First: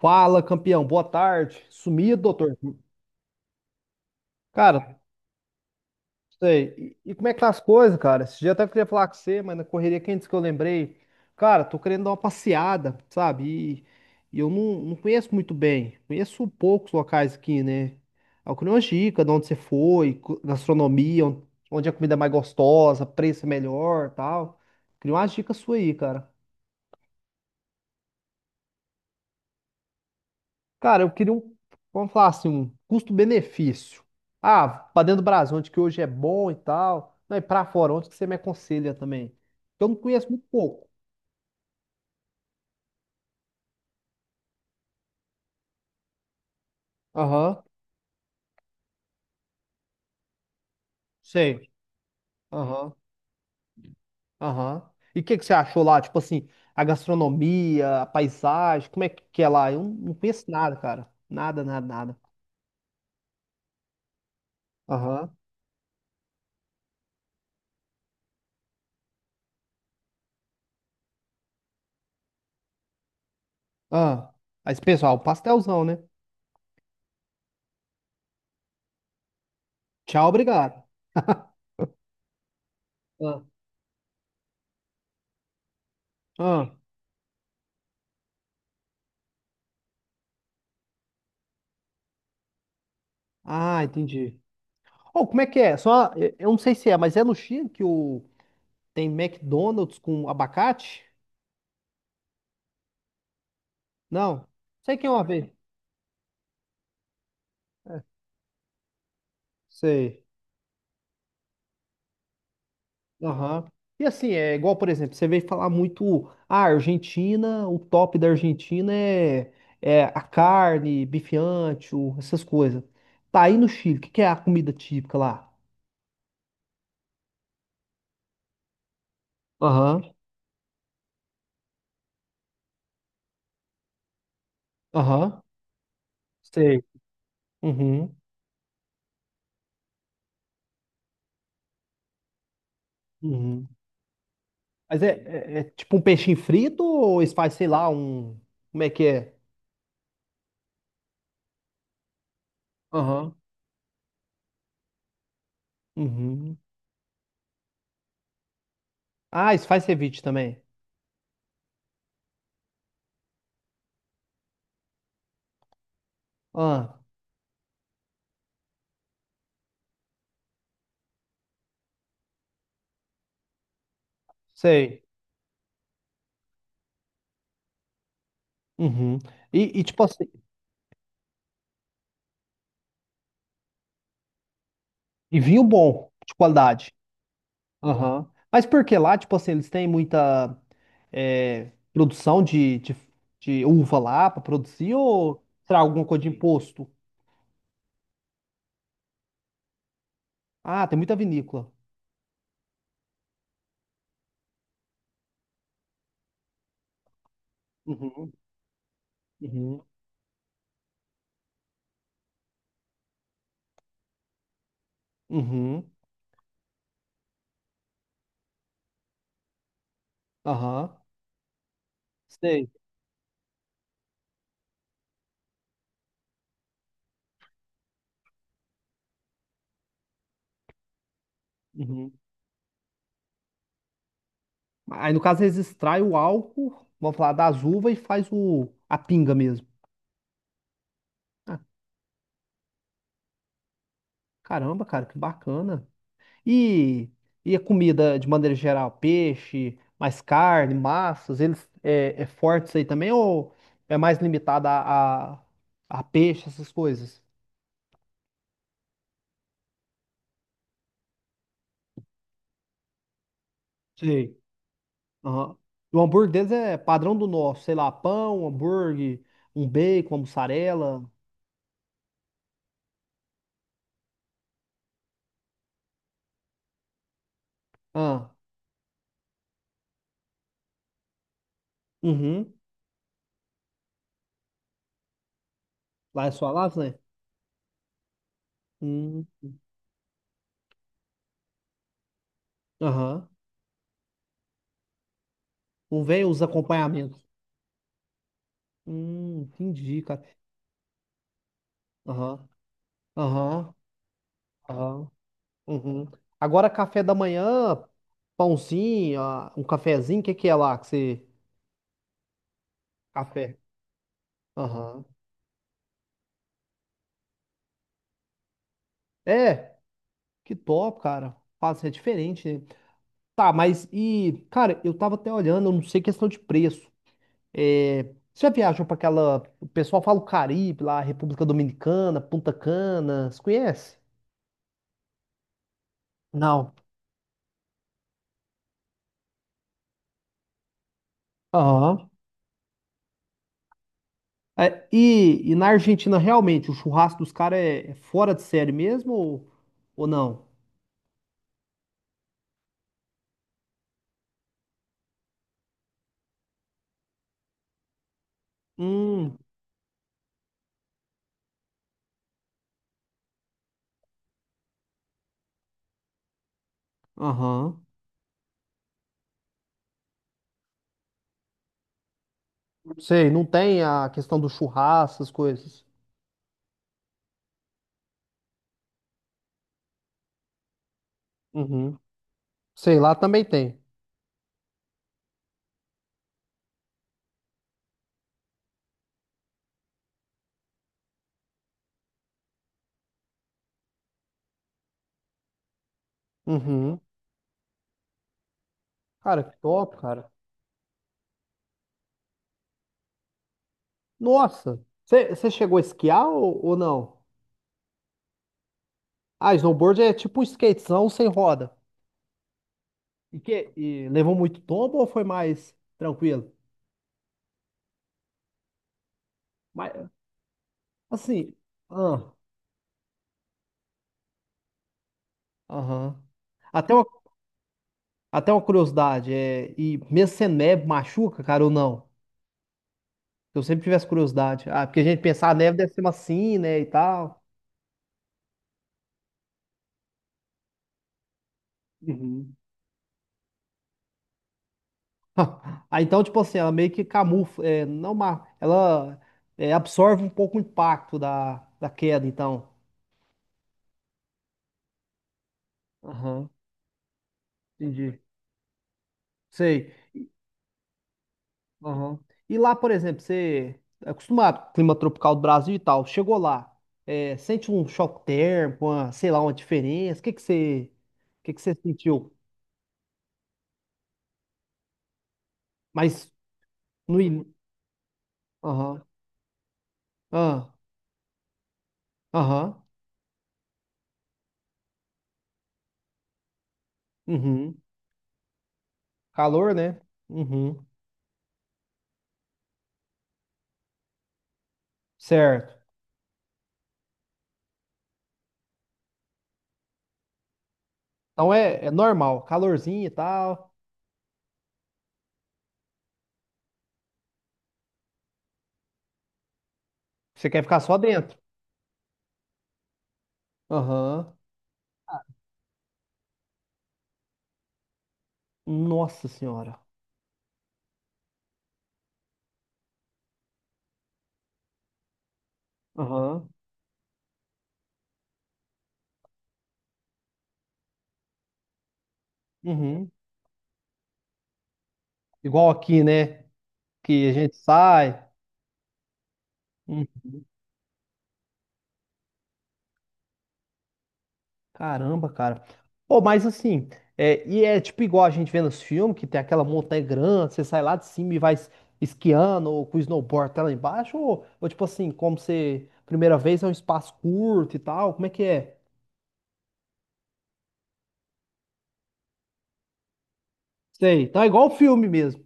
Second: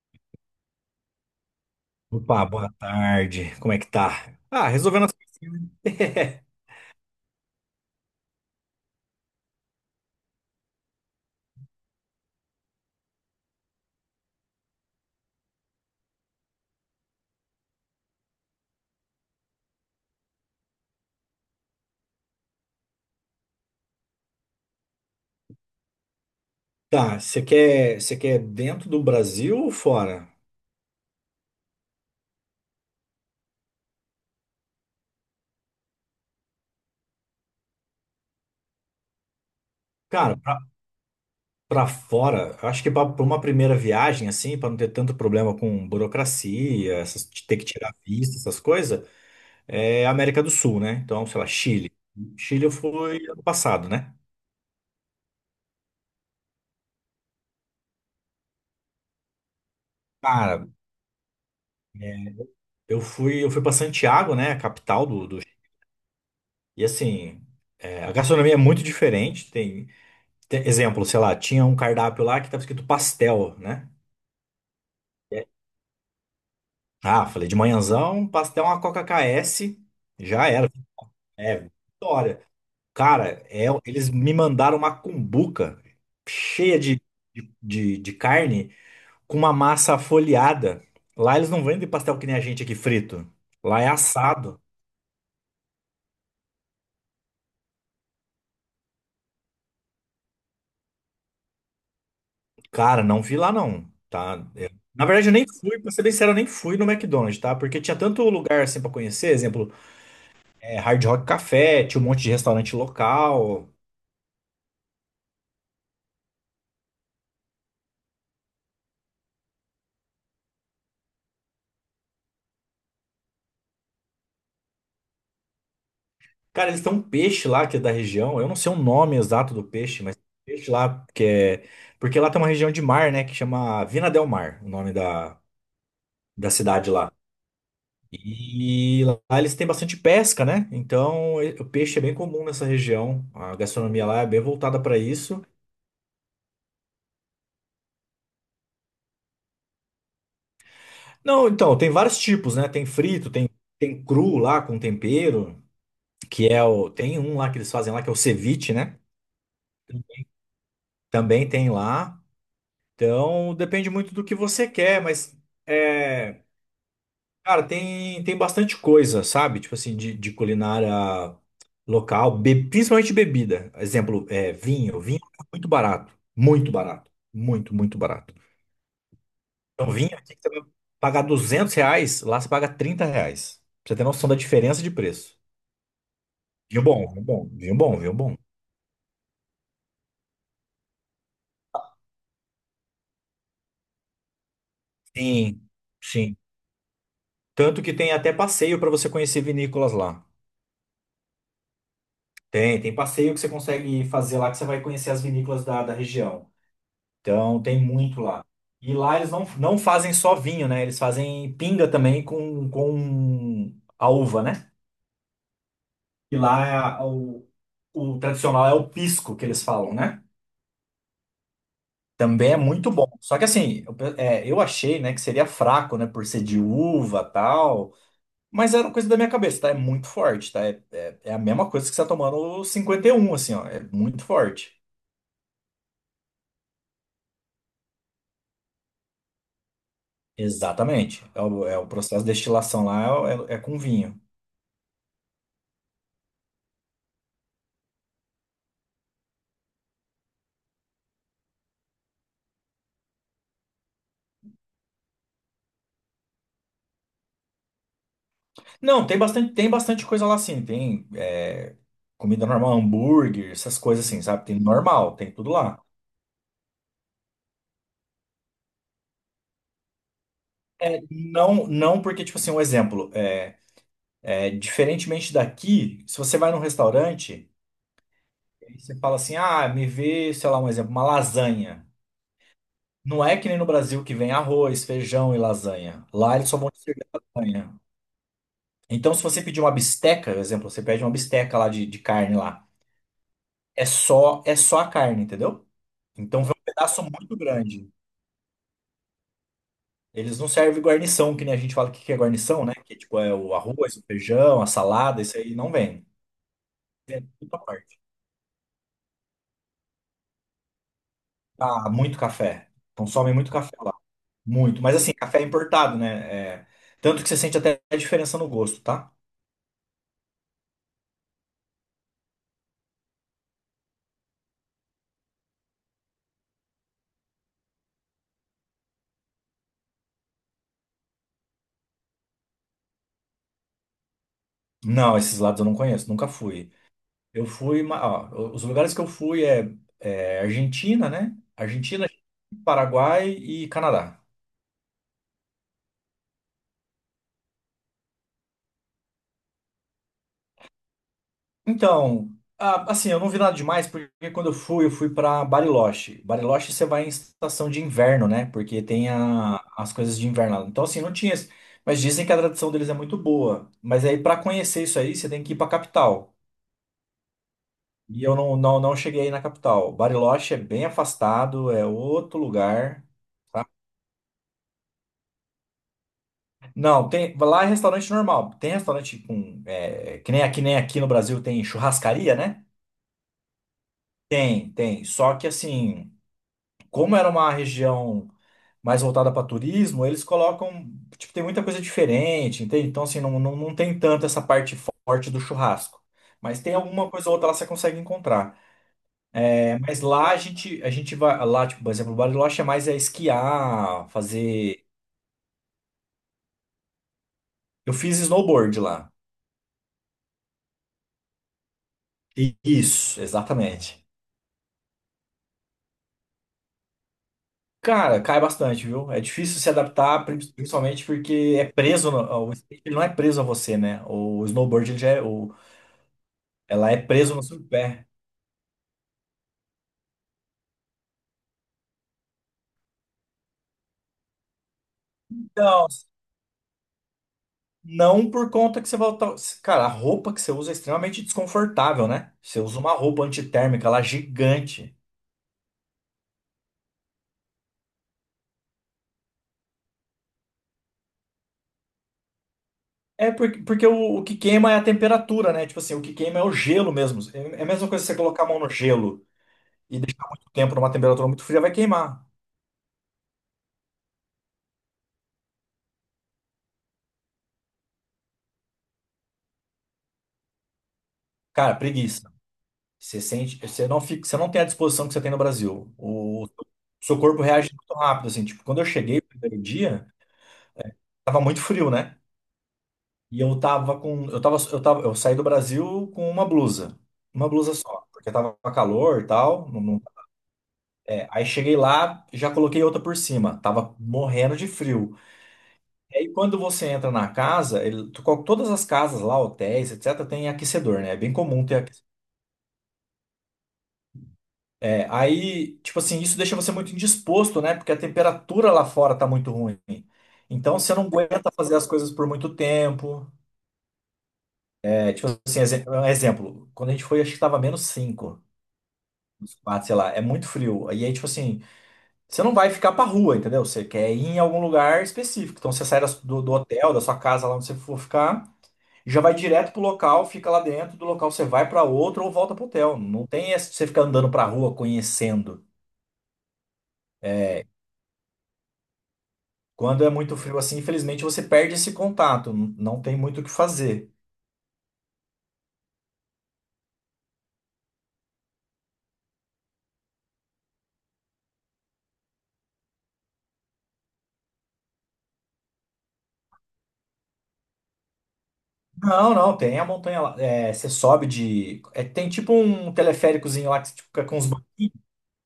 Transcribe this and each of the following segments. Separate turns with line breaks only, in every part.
Fala, campeão. Boa tarde. Sumido,
Opa,
doutor.
boa tarde. Como é que tá? Ah,
Cara,
resolvendo as coisinhas, né?
sei. E como é que tá as coisas, cara? Esse dia até queria falar com você, mas na correria quente que eu lembrei. Cara, tô querendo dar uma passeada, sabe? E, e eu não conheço muito bem. Conheço poucos locais aqui, né? Eu queria uma dica de onde você foi, gastronomia, onde a comida é mais gostosa, preço é melhor, tal. Queria umas dicas suas aí, cara.
Tá, você quer dentro do Brasil ou fora?
Cara, eu queria um, vamos falar assim, um custo-benefício. Ah, pra dentro do Brasil, onde que hoje é bom e tal. Não, e pra fora, onde que você me aconselha também? Eu não conheço
Cara,
muito
pra,
pouco.
pra fora, eu acho que pra uma primeira viagem, assim, pra não ter tanto problema com burocracia, essas, de
Aham,
ter que tirar visto, essas coisas, é América do Sul, né? Então, sei lá,
sei.
Chile. Chile eu
Aham,
fui ano passado, né?
aham. E o que que você achou lá? Tipo assim, a gastronomia, a paisagem, como é que é lá? Eu não conheço
Cara,
nada, cara. Nada, nada, nada.
é, eu fui para Santiago, né, a capital do,
Aham.
do... E assim, a gastronomia é muito diferente, tem exemplo, sei lá, tinha um cardápio lá que estava escrito pastel, né?
Ah. Aí, pessoal,
É.
pastelzão, né?
Ah, falei, de manhãzão, pastel, uma Coca k s
Tchau,
já era.
obrigado.
É, vitória.
Ah,
Cara, eles me mandaram uma cumbuca
ah,
cheia de carne com uma massa folheada. Lá eles não vendem pastel que nem a gente aqui frito. Lá
ah,
é
entendi.
assado.
Oh, como é que é? Só, eu não sei se é, mas é no Chile que o tem McDonald's com abacate?
Cara, não vi lá não,
Não.
tá?
Sei
Na
que é uma
verdade, eu nem
vez.
fui, pra ser bem sincero, eu nem fui no McDonald's, tá? Porque tinha tanto lugar assim pra conhecer, exemplo,
Sei.
é Hard Rock Café, tinha um monte de restaurante
Aham.
local.
E assim, é igual, por exemplo, você veio falar muito, ah, Argentina, o top da Argentina é, é a carne, bife ancho, essas coisas. Tá aí no Chile, o que que é a comida típica lá?
Cara, eles têm um peixe lá que é da região. Eu não sei o nome exato do
Aham.
peixe, mas tem um peixe lá que é. Porque lá tem uma região de mar, né? Que chama Vina del Mar, o nome da,
Aham.
da
Sei.
cidade lá.
Uhum.
E lá eles têm bastante pesca, né? Então o peixe é bem comum nessa região. A
Uhum.
gastronomia lá é bem voltada para
Mas é,
isso.
é, é tipo um peixinho frito ou eles fazem, sei lá, um. Como é que é?
Não, então, tem vários tipos, né? Tem frito,
Aham.
tem cru lá com tempero, que
Uhum.
é o. Tem um lá que eles fazem lá, que é o ceviche, né?
Ah, isso faz ceviche também.
Também tem lá. Então, depende muito do que você quer, mas é,
Ah,
cara, tem bastante coisa, sabe? Tipo assim, de culinária local, principalmente bebida. Exemplo, vinho.
sei.
Vinho é muito barato, muito barato, muito, muito barato.
Uhum.
Então,
Tipo
vinho
assim,
aqui que você vai pagar R$ 200, lá você paga R$ 30. Pra você ter noção da diferença de preço.
e vinho bom, de
Vinho
qualidade.
bom, vinho bom, vinho bom, vinho
Aham.
bom.
Mas por que lá, tipo assim, eles têm muita é, produção de uva lá para produzir ou
Sim,
será alguma coisa de
sim.
imposto?
Tanto que tem até passeio para você conhecer vinícolas lá.
Ah, tem muita vinícola.
Tem passeio que você consegue fazer lá que você vai conhecer as vinícolas da região. Então, tem muito
Uhum.
lá. E lá eles não
Uhum.
fazem só vinho, né? Eles fazem pinga também com a uva, né?
Uhum.
E lá é o tradicional é o pisco que eles falam, né?
Aham.
Também é
Sei.
muito bom. Só que assim, eu achei, né, que seria fraco, né, por ser de uva tal. Mas era uma coisa da minha cabeça, tá? É muito forte, tá? É a mesma coisa que você tá
Uhum.
tomando o 51 assim, ó. É muito forte.
Aí, no caso, eles extraem o álcool, vamos falar, das uvas e faz o, a pinga mesmo.
Exatamente. É
Ah,
o, é o processo de destilação lá é com vinho.
caramba, cara, que bacana. E, e a comida, de maneira geral, peixe, mais carne, massas, eles é, é forte isso aí também ou é mais limitada a peixe, essas coisas?
Não, tem bastante coisa lá sim. Tem comida normal, hambúrguer, essas coisas assim,
Sei.
sabe? Tem normal, tem tudo
Aham.
lá.
O hambúrguer deles é padrão do nosso, sei lá, pão, hambúrguer, um bacon, uma
É,
mussarela.
não, não porque, tipo assim, um exemplo, diferentemente daqui, se você vai num restaurante,
Ah,
e você fala assim, ah, me vê, sei lá, um exemplo, uma lasanha.
uhum.
Não é que nem no Brasil que vem arroz, feijão e lasanha.
Lá é
Lá eles
só
só vão te
lasanha?
servir lasanha. Então, se
Hum,
você pedir uma bisteca, por exemplo, você pede uma bisteca lá de carne lá.
aham.
É só a carne, entendeu?
Não vem os
Então vem um pedaço
acompanhamentos.
muito grande.
Entendi, cara.
Eles não servem guarnição, que nem a gente fala que é
Aham,
guarnição, né? Que tipo é o
aham,
arroz, o feijão, a
aham.
salada, isso aí não
Uhum.
vem.
Agora, café da
Muita
manhã,
parte.
pãozinho, ah, um cafezinho, o que que é lá que você...
Ah, muito café. Consomem muito
Café.
café lá. Muito. Mas
Aham.
assim, café importado, né? Tanto que você sente até a diferença no gosto, tá?
É, que top, cara. Faz, é diferente, né? Tá, mas e... Cara, eu tava até olhando, eu não sei questão de preço. É, você já viajou pra aquela... O pessoal fala o Caribe lá, República Dominicana, Punta Cana, você conhece?
Não, esses lados eu não conheço, nunca fui.
Não.
Eu fui, ó, os lugares que eu fui é Argentina, né? Argentina,
Aham.
Paraguai e Canadá.
É, e na Argentina, realmente, o churrasco dos caras é, é fora de série mesmo ou não?
Então, ah, assim, eu não vi nada demais, porque quando eu fui para Bariloche. Bariloche você vai em estação de inverno, né? Porque tem
Hum,
as coisas de inverno lá. Então, assim, não tinha, mas dizem que a tradição deles é muito boa. Mas aí, para conhecer isso aí, você tem que ir para capital.
aham.
E eu não cheguei aí na capital. Bariloche é bem afastado, é outro
Não
lugar,
sei, não
tá?
tem a questão do churrasco, essas coisas.
Não, tem, lá é restaurante normal. Tem restaurante com. Que nem, aqui nem aqui no Brasil tem
Uhum.
churrascaria, né?
Sei lá, também tem.
Tem, tem. Só que assim, como era uma região mais voltada para turismo, eles colocam, tipo, tem muita coisa diferente, entende? Então, assim, não tem tanto essa parte forte do churrasco. Mas tem
Uhum.
alguma coisa ou outra lá que você consegue encontrar.
Cara, que
É,
top,
mas
cara.
lá a gente vai, lá, tipo, por exemplo, Bariloche é mais é esquiar, fazer.
Nossa, você chegou a esquiar ou não?
Eu fiz snowboard lá.
Ah, snowboard é tipo um skatezão sem roda.
Isso,
E, que,
exatamente.
e levou muito tombo ou foi mais tranquilo?
Cara, cai bastante, viu? É difícil se
Mas,
adaptar, principalmente
assim,
porque é preso,
ah,
o skate ele não é preso a você, né? O snowboard ele já
aham.
ela
Até
é
uma,
preso no seu pé.
Até uma curiosidade, é, e mesmo sem neve machuca, cara, ou não? Eu sempre tive essa curiosidade. Ah, porque a gente pensa a neve
Não,
deve ser macio, né, e tal.
não por conta que você volta. Cara, a roupa que você usa é extremamente desconfortável, né?
Uhum.
Você usa uma roupa antitérmica lá gigante.
Ah, então, tipo assim, ela meio que camufla, é, não, ela é, absorve um pouco o impacto da queda, então.
É porque o que queima é a temperatura, né? Tipo assim, o que queima é
Aham,
o gelo mesmo. É a mesma coisa que você
entendi.
colocar a mão no gelo
Sei.
e deixar muito tempo numa temperatura muito fria, vai
Aham.
queimar.
E lá, por exemplo, você é acostumado com o clima tropical do Brasil e tal, chegou lá, é, sente um choque térmico, uma, sei lá, uma diferença, o que que você, o que que você
Cara, preguiça.
sentiu?
Você sente, você não fica, você não tem a disposição que você tem no Brasil.
Mas
O seu
no...
corpo
in-
reage muito rápido, assim. Tipo, quando eu
aham,
cheguei no primeiro dia,
ah,
tava muito frio, né?
aham,
E eu tava com. Eu saí do Brasil com uma blusa. Uma blusa
uhum.
só. Porque tava calor e tal,
Calor, né? Uhum,
aí cheguei lá, já coloquei outra por cima. Tava morrendo de frio.
certo.
E aí quando você entra na casa, todas as casas lá, hotéis, etc., tem aquecedor, né? É bem
Então
comum ter
é, é
aquecedor.
normal, calorzinho e tal.
É, aí, tipo assim, isso deixa você muito indisposto, né? Porque a temperatura lá fora tá muito ruim.
Você quer ficar
Então você
só
não
dentro.
aguenta fazer as coisas por muito tempo.
Aham.
É, tipo assim, um exemplo, quando a gente foi, acho que tava -5
Nossa
uns
senhora.
quatro, sei lá, é muito frio. E aí, tipo assim, você não vai ficar pra rua, entendeu? Você quer ir em algum lugar específico. Então você sai das- do,
Aham.
do hotel, da sua casa, lá onde você for ficar, já vai direto pro local, fica lá dentro, do local você vai pra outro ou volta pro hotel.
Uhum.
Não tem essa de você ficar andando pra rua conhecendo.
Igual aqui, né? Que a gente
É,
sai.
quando
Uhum.
é muito frio assim, infelizmente você perde esse contato, não tem muito o que fazer.
Caramba, cara. Pô, mas assim, é, e é tipo igual a gente vê nos filmes, que tem aquela montanha grande, você sai lá de cima e esquiando, ou com o snowboard até lá embaixo, ou tipo assim, como você, primeira vez é um espaço curto e tal, como é que é?
Não, não, tem a montanha lá. É, você sobe de. Tem tipo um teleféricozinho lá que você, tipo, fica
Sei,
com
tá
uns
igual o
banquinhos.
filme mesmo.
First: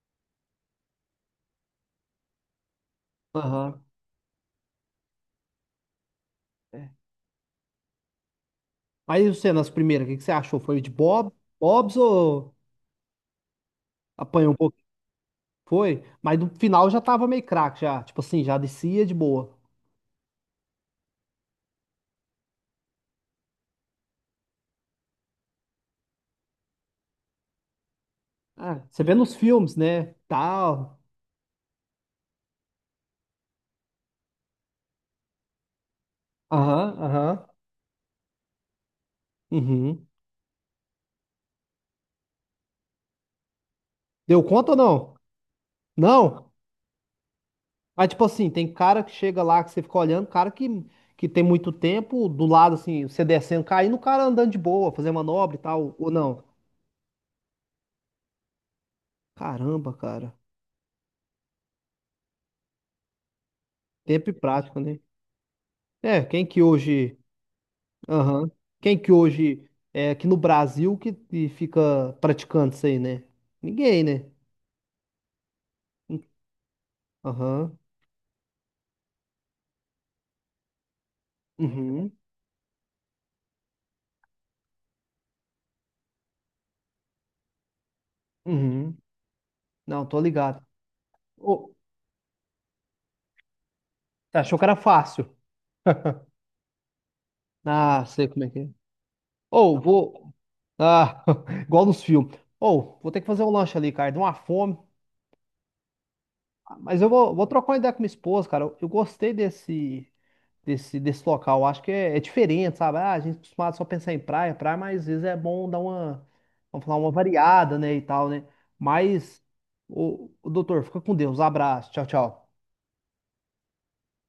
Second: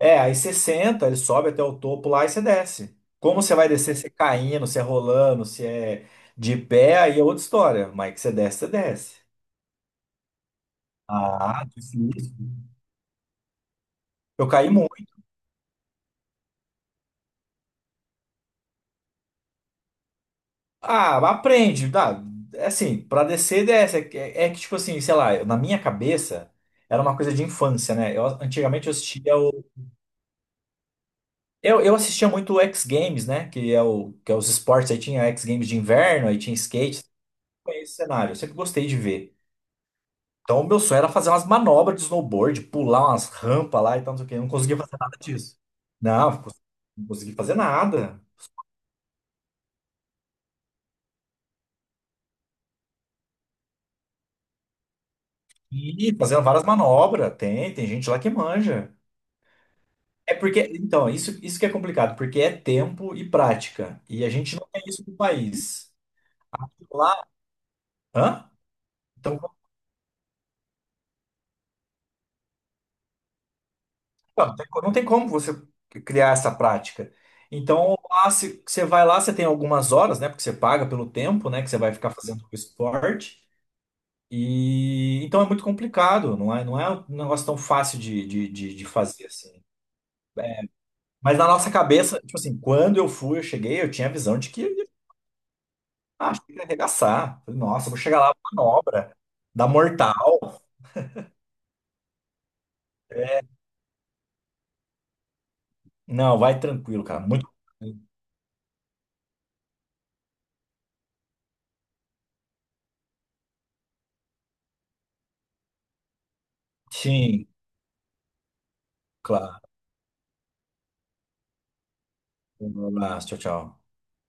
É, aí você senta, ele sobe até o topo lá e você desce. Como você vai
Aham.
descer, se é caindo, se é rolando, se é de
É.
pé, aí é outra história. Mas que você desce, você desce.
Mas e você, nas primeiras, o que que você achou?
Ah,
Bob's
difícil.
ou...
Eu
Apanhou um
caí
pouco,
muito.
foi, mas no final já tava meio craque já, tipo assim, já descia de boa.
Ah, aprende, dá. É assim, pra descer, desce. É, que é que, tipo assim, sei lá, na minha cabeça, era uma coisa de infância, né? Eu,
Ah,
antigamente eu
você vê nos
assistia o.
filmes, né? Tal.
Eu assistia muito o X Games, né? Que é, o, que é os esportes. Aí tinha X Games de inverno, aí tinha
Aham,
skate.
aham.
Foi esse cenário. Eu sempre gostei de ver.
Uhum.
Então, o meu sonho era fazer umas manobras de snowboard, pular umas rampas lá e tal, não sei o quê. Eu
Deu
não
conta ou
conseguia fazer
não?
nada disso. Não,
Não.
não consegui fazer
Mas
nada.
tipo assim, tem cara que chega lá que você fica olhando, cara que tem muito tempo do lado assim, você descendo, caindo, o cara andando de boa, fazendo manobra e tal, ou
E fazendo
não.
várias manobras. Tem gente lá que manja.
Caramba,
É
cara.
porque, então, isso que é complicado, porque é tempo e prática. E
Tempo
a
e
gente não
prática,
tem
né?
isso no país.
É, quem que hoje
Lá, hã?
Aham. Quem que
Então,
hoje é aqui no Brasil que fica praticando isso aí, né? Ninguém, né?
não tem como você criar essa prática.
Aham.
Então, lá, se, você vai lá, você tem algumas horas, né? Porque você paga pelo tempo, né? Que você vai ficar
Uhum.
fazendo o esporte. E então é muito complicado, não é um negócio tão fácil de
Uhum.
fazer assim.
Não, tô ligado.
Mas na nossa
Ô,
cabeça, tipo assim, quando eu fui, eu cheguei, eu tinha a visão
você
de
achou
que
que era fácil.
ah, acho que ia arregaçar. Falei, nossa, vou
Ah,
chegar
sei
lá,
como é que é.
manobra, dar
Ou, vou.
mortal.
Ah, igual nos filmes. Ou, vou ter que fazer um lanche ali, cara. Deu uma fome.
Não, vai
Mas
tranquilo,
eu
cara.
vou, vou
Muito.
trocar uma ideia com minha esposa, cara. Eu gostei desse. Desse, local. Eu acho que é, é diferente, sabe? Ah, a gente é acostumado só a pensar em praia, praia, mas às vezes é bom dar uma, vamos falar, uma
Sim,
variada, né, e tal, né? Mas,
claro.
o, doutor, fica com Deus. Abraço. Tchau, tchau.
Um abraço, tchau, tchau.